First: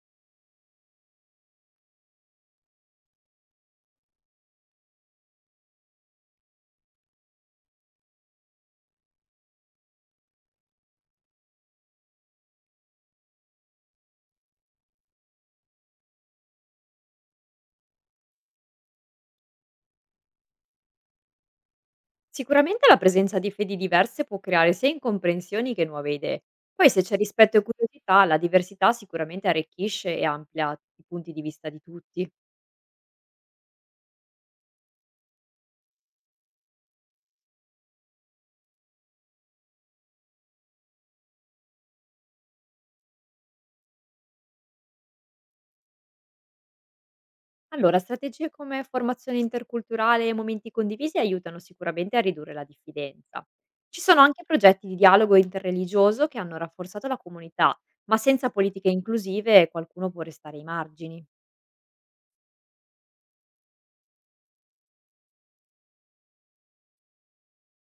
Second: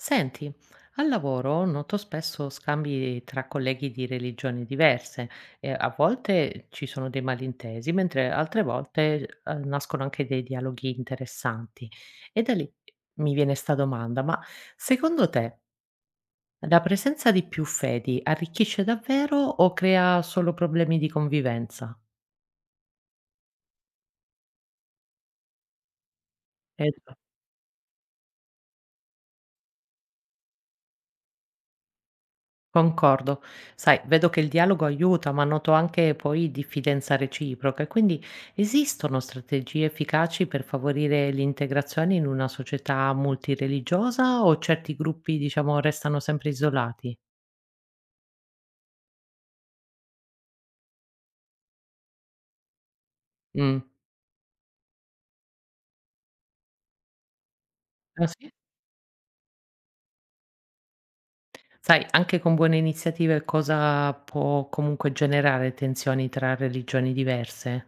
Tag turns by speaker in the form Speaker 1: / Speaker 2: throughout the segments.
Speaker 1: Senti, al lavoro noto spesso scambi tra colleghi di religioni diverse e a volte ci sono dei malintesi, mentre altre volte nascono anche dei dialoghi interessanti. E da lì mi viene sta domanda, ma secondo te la presenza di più fedi arricchisce davvero o crea solo problemi di convivenza?
Speaker 2: Sicuramente la presenza di fedi diverse può creare sia incomprensioni che nuove idee. Poi
Speaker 1: Eh,
Speaker 2: se c'è rispetto e curiosità, la diversità sicuramente arricchisce e amplia i punti di vista di tutti.
Speaker 1: Concordo. Sai, vedo che il dialogo aiuta, ma noto anche poi diffidenza reciproca. E quindi esistono strategie efficaci per favorire l'integrazione in una società multireligiosa o certi gruppi, diciamo, restano sempre isolati?
Speaker 2: Allora, strategie come formazione interculturale e momenti condivisi aiutano sicuramente a ridurre la diffidenza.
Speaker 1: Mm.
Speaker 2: Ci sono anche progetti di dialogo interreligioso che hanno rafforzato la comunità, ma
Speaker 1: Ah,
Speaker 2: senza
Speaker 1: sì?
Speaker 2: politiche inclusive qualcuno può restare ai margini.
Speaker 1: Sai, anche con buone iniziative cosa può comunque generare tensioni tra religioni diverse?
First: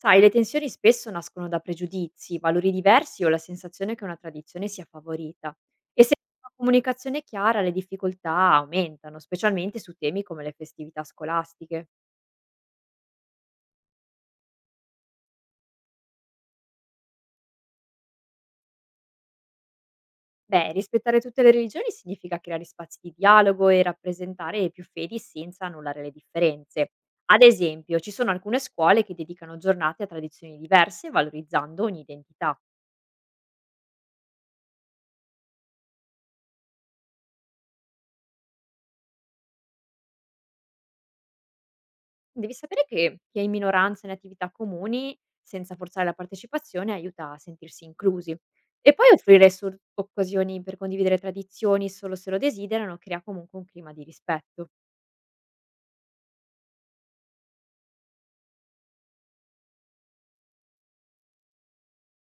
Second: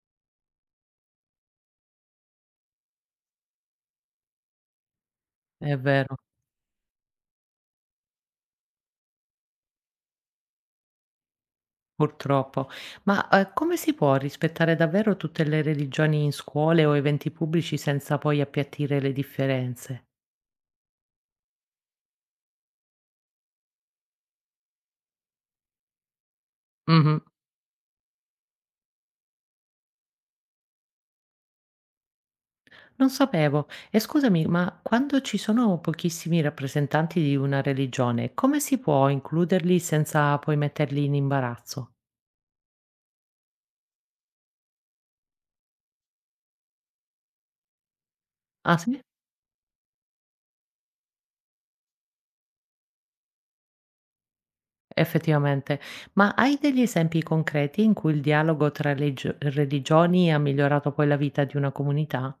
Speaker 2: Sai, le tensioni spesso nascono da pregiudizi, valori diversi o la sensazione che una tradizione sia favorita.
Speaker 1: È
Speaker 2: E se
Speaker 1: vero.
Speaker 2: non c'è una comunicazione chiara, le difficoltà aumentano, specialmente su temi come le festività scolastiche.
Speaker 1: Purtroppo. Ma, come si può rispettare davvero tutte le religioni in scuole o eventi pubblici senza poi appiattire le differenze?
Speaker 2: Beh, rispettare tutte le religioni significa creare spazi di dialogo e rappresentare i più fedi senza annullare le differenze.
Speaker 1: Mh-mh.
Speaker 2: Ad esempio, ci sono alcune scuole che dedicano giornate a tradizioni diverse, valorizzando ogni identità.
Speaker 1: Non sapevo. E scusami, ma quando ci sono pochissimi rappresentanti di una religione, come si può includerli senza poi metterli in imbarazzo?
Speaker 2: Devi sapere che chi è in minoranza in attività comuni, senza forzare la partecipazione, aiuta a sentirsi inclusi.
Speaker 1: Ah,
Speaker 2: E
Speaker 1: sì?
Speaker 2: poi offrire occasioni per condividere tradizioni solo se lo desiderano crea comunque un clima di rispetto.
Speaker 1: Effettivamente. Ma hai degli esempi concreti in cui il dialogo tra legio religioni ha migliorato poi la vita di una comunità?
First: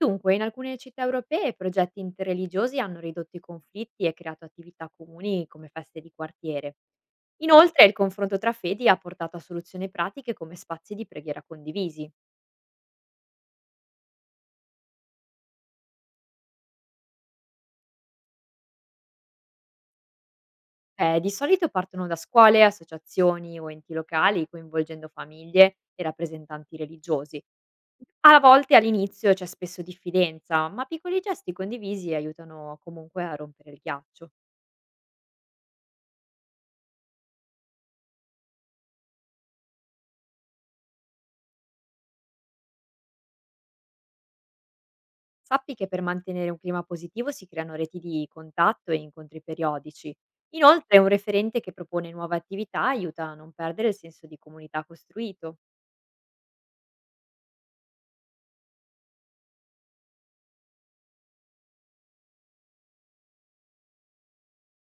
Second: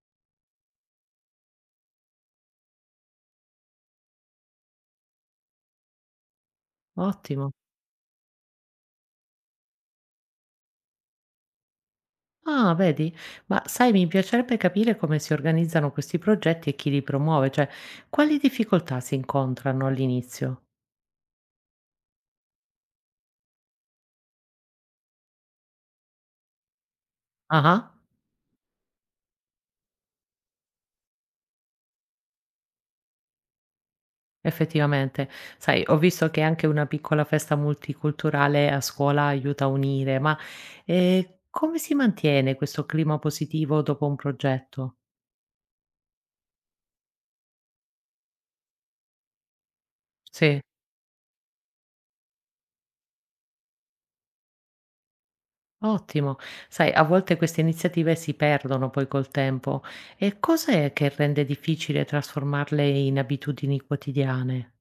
Speaker 2: Dunque, in alcune città europee progetti interreligiosi hanno ridotto i conflitti e creato attività comuni come feste di quartiere.
Speaker 1: Ottimo.
Speaker 2: Inoltre, il confronto tra fedi ha portato a soluzioni pratiche come spazi di preghiera condivisi.
Speaker 1: Ah, vedi? Ma sai, mi piacerebbe capire come si organizzano questi progetti e chi li promuove, cioè quali difficoltà si incontrano all'inizio?
Speaker 2: Beh, di solito partono da scuole, associazioni o enti locali, coinvolgendo famiglie e rappresentanti religiosi.
Speaker 1: Ah,
Speaker 2: A volte all'inizio c'è spesso diffidenza, ma piccoli gesti condivisi aiutano comunque a rompere il ghiaccio.
Speaker 1: effettivamente. Sai, ho visto che anche una piccola festa multiculturale a scuola aiuta a unire, ma come si mantiene questo clima positivo dopo un progetto?
Speaker 2: Sappi che per mantenere un clima positivo si creano reti di contatto e incontri periodici.
Speaker 1: Sì,
Speaker 2: Inoltre, un referente che propone nuove attività aiuta a non perdere il senso di comunità costruito.
Speaker 1: ottimo. Sai, a volte queste iniziative si perdono poi col tempo. E cos'è che rende difficile trasformarle in abitudini quotidiane?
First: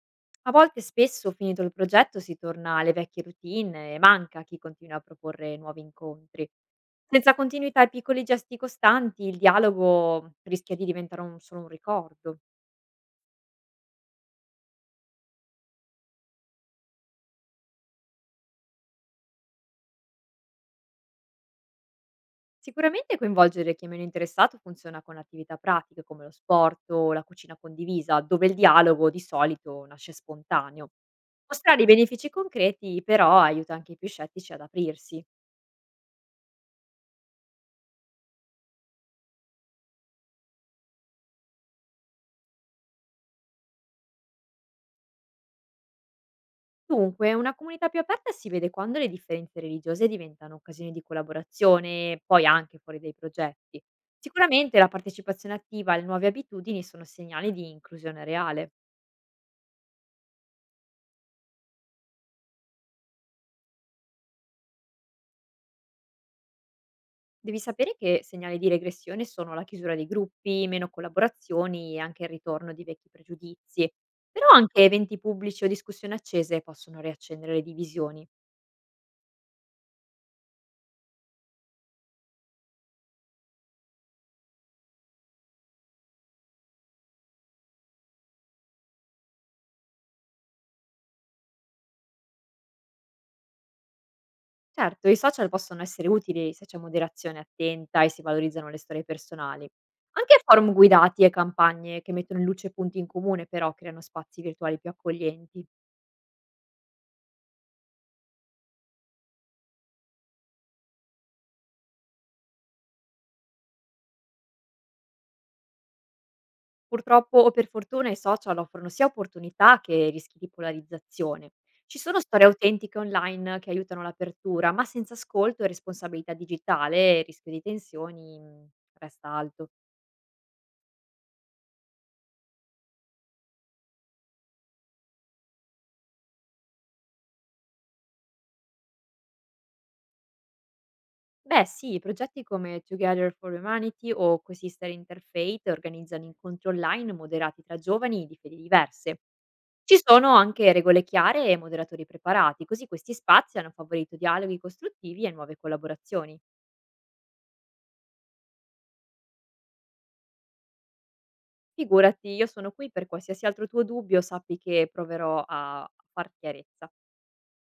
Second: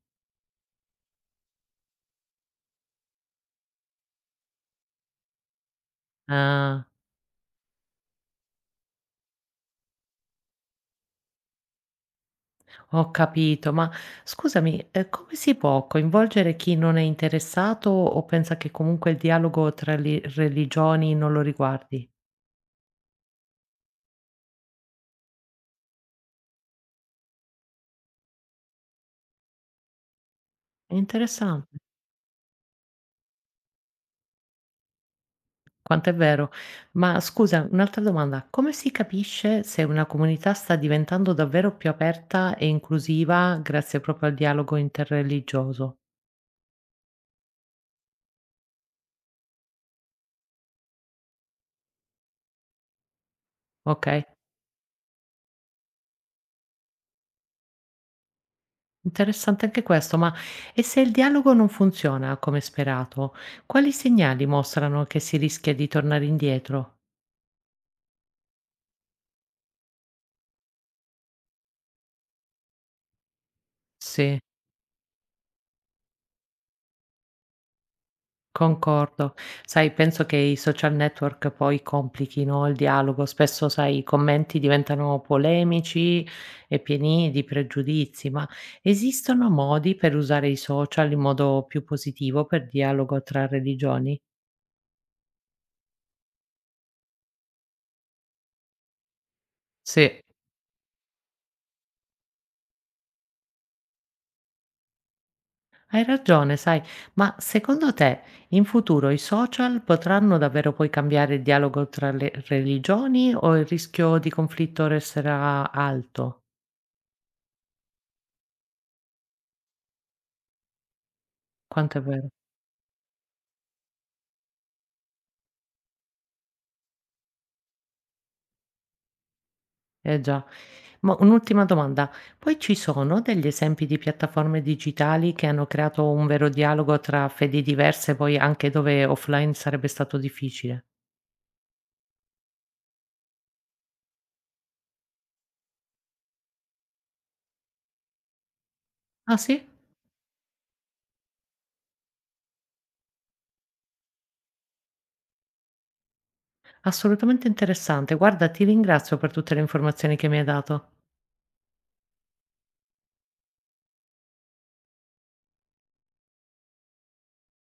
Speaker 2: A volte spesso, finito il progetto, si torna alle vecchie routine e manca chi continua a proporre nuovi incontri.
Speaker 1: Ah,
Speaker 2: Senza continuità e piccoli gesti costanti, il dialogo rischia di diventare solo un ricordo.
Speaker 1: ho capito, ma scusami, come si può coinvolgere chi non è interessato o pensa che comunque il dialogo tra li religioni non lo riguardi?
Speaker 2: Sicuramente coinvolgere chi è meno interessato funziona con attività pratiche come lo sport o la cucina condivisa, dove il dialogo di solito nasce spontaneo.
Speaker 1: È interessante,
Speaker 2: Mostrare i benefici concreti però aiuta anche i più scettici ad aprirsi.
Speaker 1: quanto è vero. Ma scusa, un'altra domanda, come si capisce se una comunità sta diventando davvero più aperta e inclusiva grazie proprio al dialogo interreligioso?
Speaker 2: Dunque, una comunità più aperta si vede quando le differenze religiose diventano occasioni di collaborazione, poi anche fuori dai progetti.
Speaker 1: Okay.
Speaker 2: Sicuramente la partecipazione attiva alle nuove abitudini sono segnali di inclusione reale.
Speaker 1: Interessante anche questo, ma e se il dialogo non funziona come sperato, quali segnali mostrano che si rischia di tornare indietro?
Speaker 2: Devi sapere che segnali di regressione sono la chiusura dei gruppi, meno collaborazioni e anche il ritorno di vecchi pregiudizi.
Speaker 1: Sì,
Speaker 2: Però anche eventi pubblici o discussioni accese possono riaccendere le divisioni.
Speaker 1: concordo. Sai, penso che i social network poi complichino il dialogo, spesso, sai, i commenti diventano polemici e pieni di pregiudizi, ma esistono modi per usare i social in modo più positivo per dialogo tra religioni?
Speaker 2: Certo, i social possono essere utili se c'è moderazione attenta e si valorizzano le storie personali.
Speaker 1: Sì.
Speaker 2: Anche forum guidati e campagne che mettono in luce punti in comune però creano spazi virtuali più accoglienti.
Speaker 1: Hai ragione, sai, ma secondo te in futuro i social potranno davvero poi cambiare il dialogo tra le religioni o il rischio di conflitto resterà alto?
Speaker 2: Purtroppo o per fortuna i social offrono sia opportunità che rischi di polarizzazione. Ci
Speaker 1: Quanto è
Speaker 2: sono
Speaker 1: vero?
Speaker 2: storie autentiche online che aiutano l'apertura, ma senza ascolto e responsabilità digitale il rischio di tensioni resta alto.
Speaker 1: Eh già. Ma un'ultima domanda, poi ci sono degli esempi di piattaforme digitali che hanno creato un vero dialogo tra fedi diverse, poi anche dove offline sarebbe stato difficile?
Speaker 2: Beh sì, progetti come Together for Humanity o Coesister Interfaith organizzano incontri online moderati tra giovani di fedi diverse.
Speaker 1: Ah, sì?
Speaker 2: Ci sono anche regole chiare e moderatori preparati, così questi spazi hanno favorito dialoghi costruttivi e nuove collaborazioni.
Speaker 1: Assolutamente interessante. Guarda, ti ringrazio per tutte le informazioni che mi hai dato.
Speaker 2: Figurati, io sono qui per qualsiasi altro tuo dubbio, sappi che proverò a far chiarezza.